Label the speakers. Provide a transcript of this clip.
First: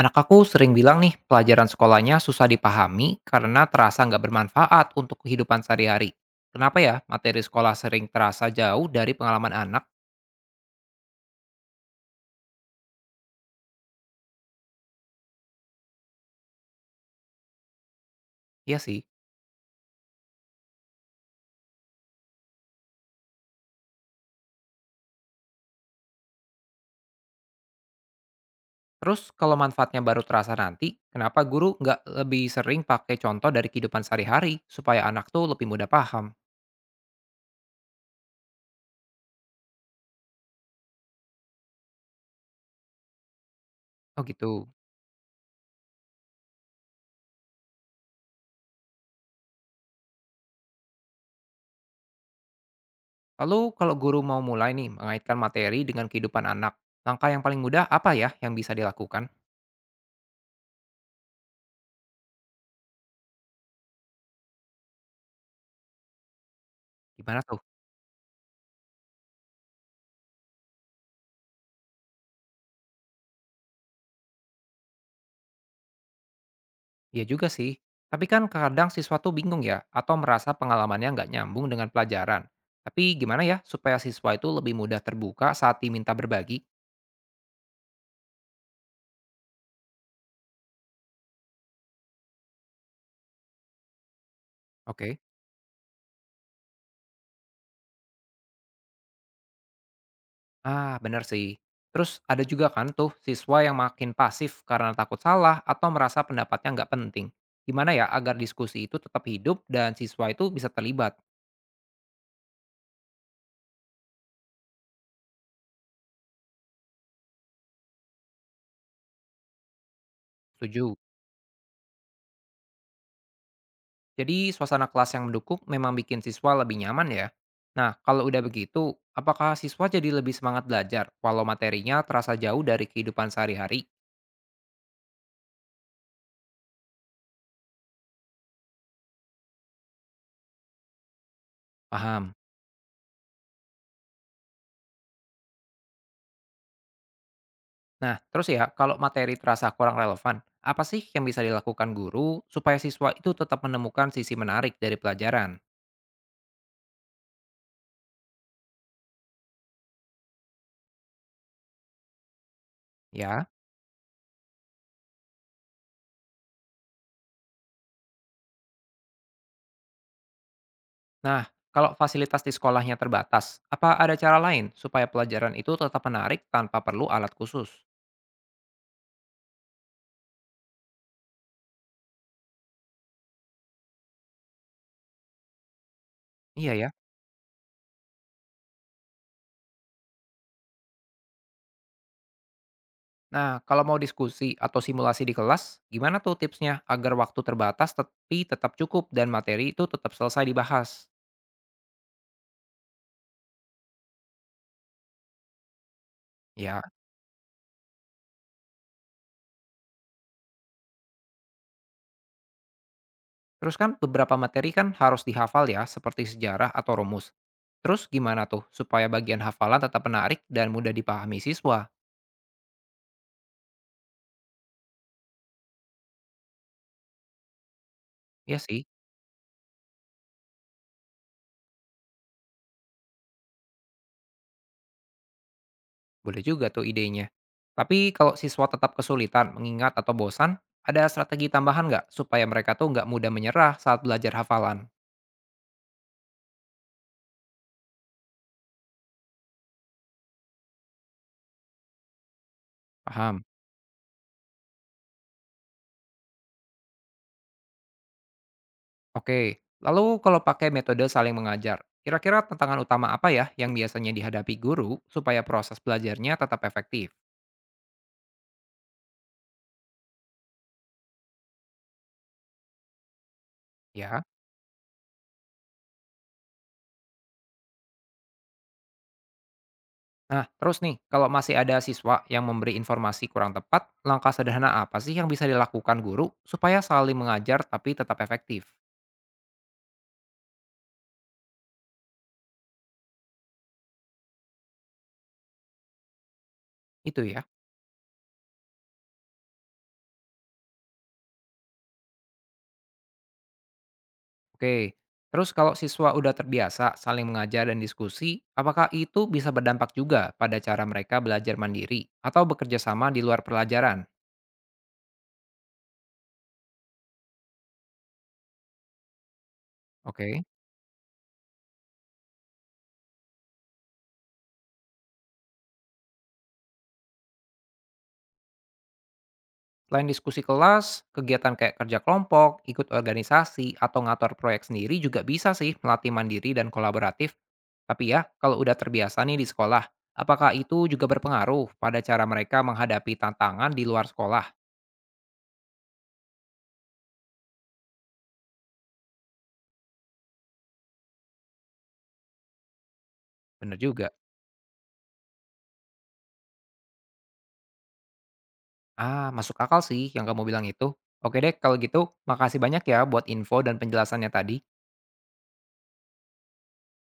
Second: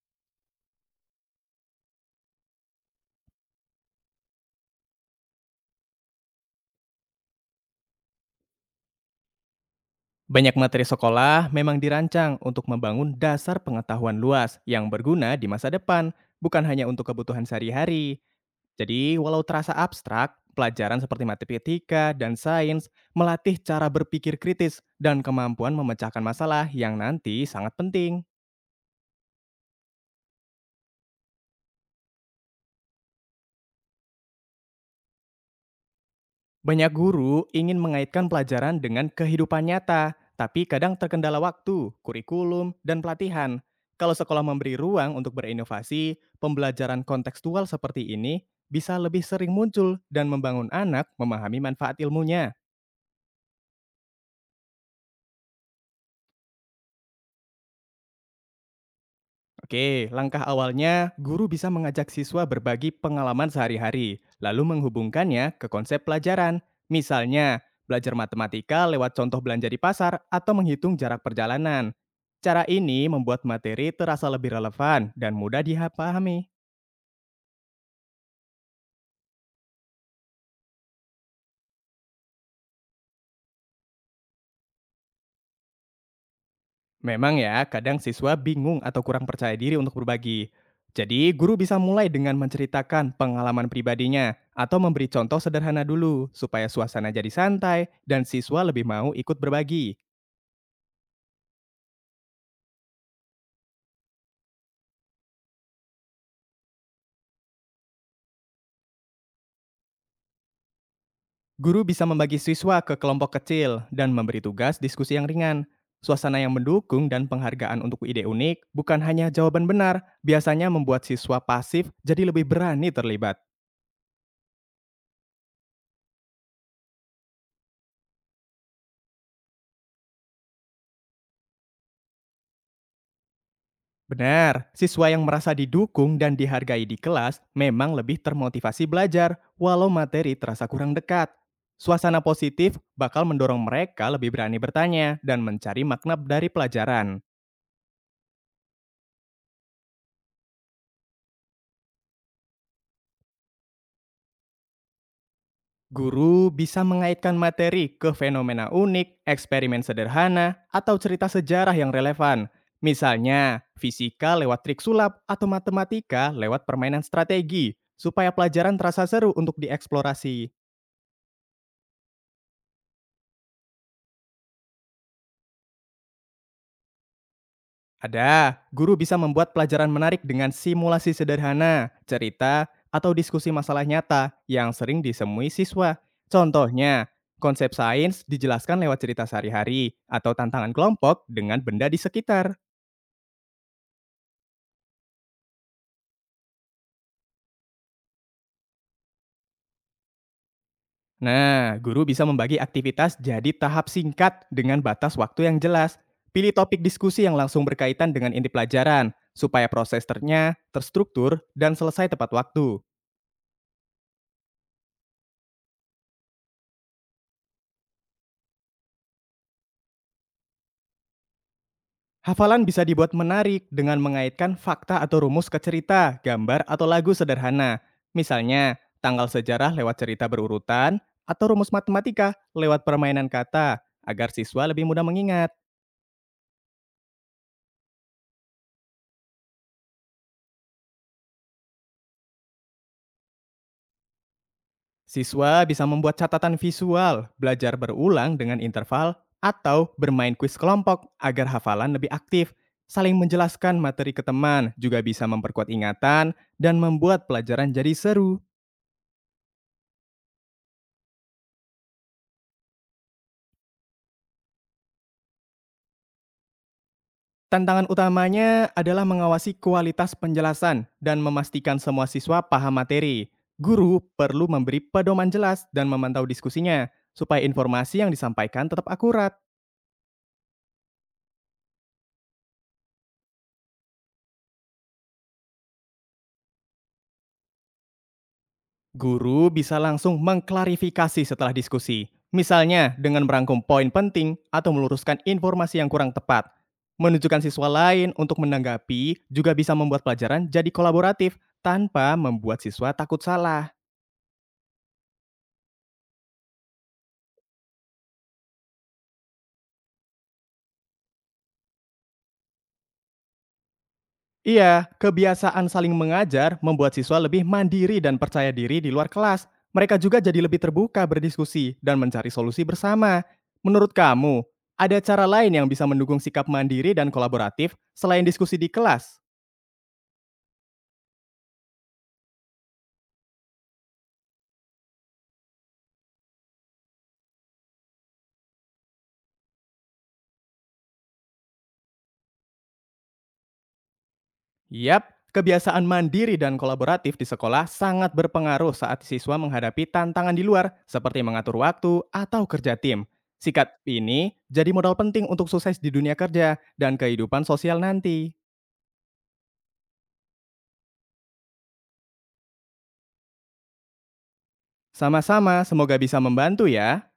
Speaker 1: Anak aku sering bilang nih, pelajaran sekolahnya susah dipahami karena terasa nggak bermanfaat untuk kehidupan sehari-hari. Kenapa ya materi sekolah sering terasa jauh dari pengalaman anak?
Speaker 2: Banyak materi sekolah memang dirancang untuk membangun dasar pengetahuan luas yang berguna di masa depan, bukan hanya untuk kebutuhan sehari-hari.
Speaker 1: Iya sih.
Speaker 2: Jadi, walau terasa abstrak, pelajaran seperti matematika dan sains melatih cara berpikir kritis dan kemampuan memecahkan masalah yang nanti sangat penting.
Speaker 1: Terus kalau manfaatnya baru terasa nanti, kenapa guru nggak lebih sering pakai contoh dari kehidupan sehari-hari supaya anak tuh lebih mudah paham?
Speaker 2: Banyak guru ingin mengaitkan pelajaran dengan kehidupan nyata, tapi kadang terkendala waktu, kurikulum, dan pelatihan. Kalau
Speaker 1: Oh
Speaker 2: sekolah
Speaker 1: gitu.
Speaker 2: memberi ruang untuk berinovasi, pembelajaran kontekstual seperti ini bisa lebih sering muncul dan membangun anak memahami manfaat ilmunya.
Speaker 1: Lalu kalau guru mau mulai nih mengaitkan materi dengan kehidupan anak, langkah yang paling mudah apa ya yang bisa dilakukan?
Speaker 2: Oke, langkah awalnya guru bisa mengajak siswa berbagi pengalaman sehari-hari, lalu menghubungkannya ke konsep pelajaran.
Speaker 1: Gimana tuh?
Speaker 2: Misalnya, belajar matematika lewat contoh belanja di pasar atau menghitung jarak perjalanan. Cara ini membuat materi terasa lebih relevan dan mudah dipahami.
Speaker 1: Iya juga sih. Tapi kan kadang siswa tuh bingung ya, atau merasa pengalamannya nggak nyambung dengan pelajaran. Tapi gimana ya supaya siswa itu lebih mudah terbuka saat diminta berbagi?
Speaker 2: Memang ya, kadang siswa bingung atau kurang percaya diri untuk berbagi. Jadi, guru bisa mulai dengan menceritakan pengalaman pribadinya atau memberi
Speaker 1: Oke.
Speaker 2: contoh sederhana dulu supaya suasana jadi santai dan siswa lebih mau ikut berbagi.
Speaker 1: Ah, bener sih. Terus ada juga kan tuh siswa yang makin pasif karena takut salah atau merasa pendapatnya nggak penting. Gimana ya agar diskusi itu tetap hidup dan siswa itu bisa terlibat?
Speaker 2: Guru bisa membagi siswa ke kelompok kecil dan memberi tugas diskusi yang ringan. Suasana yang mendukung dan penghargaan untuk ide unik bukan hanya jawaban benar, biasanya
Speaker 1: Setuju.
Speaker 2: membuat siswa pasif jadi lebih berani terlibat.
Speaker 1: Jadi suasana kelas yang mendukung memang bikin siswa lebih nyaman ya. Nah, kalau udah begitu, apakah siswa jadi lebih semangat belajar walau materinya terasa jauh dari kehidupan sehari-hari?
Speaker 2: Benar, siswa yang merasa didukung dan dihargai di kelas memang lebih termotivasi belajar, walau materi terasa kurang dekat. Suasana
Speaker 1: Paham.
Speaker 2: positif bakal mendorong mereka lebih berani bertanya dan mencari makna dari pelajaran.
Speaker 1: Nah, terus ya, kalau materi terasa kurang relevan, apa sih yang bisa dilakukan guru supaya siswa itu tetap menemukan sisi menarik dari pelajaran?
Speaker 2: Guru bisa mengaitkan materi ke fenomena unik, eksperimen sederhana, atau cerita sejarah yang relevan.
Speaker 1: Ya.
Speaker 2: Misalnya, fisika lewat trik sulap atau matematika lewat permainan strategi, supaya pelajaran terasa seru untuk dieksplorasi.
Speaker 1: Nah, kalau fasilitas di sekolahnya terbatas, apa ada cara lain supaya pelajaran itu tetap menarik tanpa perlu alat khusus?
Speaker 2: Ada, guru bisa membuat pelajaran menarik dengan simulasi sederhana, cerita, atau diskusi masalah nyata yang sering disemui siswa.
Speaker 1: Iya ya.
Speaker 2: Contohnya, konsep sains dijelaskan lewat cerita sehari-hari atau tantangan kelompok dengan benda di sekitar.
Speaker 1: Nah, kalau mau diskusi atau simulasi di kelas, gimana tuh tipsnya agar waktu terbatas tapi tetap cukup dan materi itu tetap selesai dibahas?
Speaker 2: Nah, guru bisa membagi aktivitas jadi tahap singkat dengan batas waktu yang jelas. Pilih
Speaker 1: Ya,
Speaker 2: topik diskusi yang langsung berkaitan dengan inti pelajaran, supaya proses ternya terstruktur dan selesai tepat waktu.
Speaker 1: terus kan beberapa materi kan harus dihafal ya, seperti sejarah atau rumus. Terus gimana tuh supaya bagian hafalan tetap menarik dan mudah dipahami siswa?
Speaker 2: Hafalan bisa dibuat menarik dengan mengaitkan fakta atau rumus ke cerita, gambar, atau lagu sederhana.
Speaker 1: Ya
Speaker 2: Misalnya,
Speaker 1: sih,
Speaker 2: tanggal sejarah lewat cerita berurutan, atau rumus matematika lewat permainan kata, agar siswa lebih mudah mengingat.
Speaker 1: boleh juga tuh idenya. Tapi kalau siswa tetap kesulitan mengingat atau bosan, ada strategi tambahan nggak supaya mereka tuh nggak mudah menyerah saat belajar hafalan?
Speaker 2: Siswa bisa membuat catatan visual, belajar berulang dengan interval, atau bermain kuis kelompok agar hafalan lebih aktif. Saling
Speaker 1: Paham?
Speaker 2: menjelaskan materi ke teman juga bisa memperkuat ingatan dan membuat pelajaran jadi seru.
Speaker 1: Oke, lalu kalau pakai metode saling mengajar, kira-kira tantangan utama apa ya yang biasanya dihadapi guru supaya proses belajarnya tetap efektif?
Speaker 2: Tantangan utamanya adalah mengawasi kualitas penjelasan dan memastikan semua siswa paham materi. Guru
Speaker 1: Ya.
Speaker 2: perlu memberi pedoman jelas dan memantau diskusinya, supaya informasi yang disampaikan tetap akurat.
Speaker 1: Nah, terus nih, kalau masih ada siswa yang memberi informasi kurang tepat, langkah sederhana apa sih yang bisa dilakukan guru supaya saling mengajar tapi tetap efektif?
Speaker 2: Guru bisa langsung mengklarifikasi setelah diskusi, misalnya dengan merangkum poin penting atau meluruskan informasi yang kurang tepat.
Speaker 1: Itu
Speaker 2: Menunjukkan
Speaker 1: ya.
Speaker 2: siswa lain untuk menanggapi juga bisa membuat pelajaran jadi kolaboratif tanpa membuat siswa takut salah.
Speaker 1: Oke. Terus kalau siswa udah terbiasa saling mengajar dan diskusi, apakah itu bisa berdampak juga pada cara mereka belajar mandiri atau bekerja sama di luar pelajaran?
Speaker 2: Iya, kebiasaan saling mengajar membuat siswa lebih mandiri dan percaya diri di luar kelas. Mereka juga
Speaker 1: Oke.
Speaker 2: jadi lebih terbuka berdiskusi dan mencari solusi bersama. Menurut kamu, ada cara lain yang bisa mendukung sikap mandiri dan kolaboratif selain diskusi di kelas?
Speaker 1: Selain diskusi kelas, kegiatan kayak kerja kelompok, ikut organisasi, atau ngatur proyek sendiri juga bisa sih melatih mandiri dan kolaboratif. Tapi ya, kalau udah terbiasa nih di sekolah, apakah itu juga berpengaruh pada cara mereka menghadapi tantangan di luar sekolah?
Speaker 2: Yap, kebiasaan mandiri dan kolaboratif di sekolah sangat berpengaruh saat siswa menghadapi tantangan di luar, seperti mengatur waktu atau kerja tim. Sikap
Speaker 1: Bener juga.
Speaker 2: ini jadi modal penting untuk sukses di dunia kerja dan kehidupan sosial nanti.
Speaker 1: Ah, masuk akal sih yang kamu bilang itu. Oke deh, kalau gitu, makasih banyak ya buat info dan penjelasannya tadi.
Speaker 2: Sama-sama, semoga bisa membantu ya.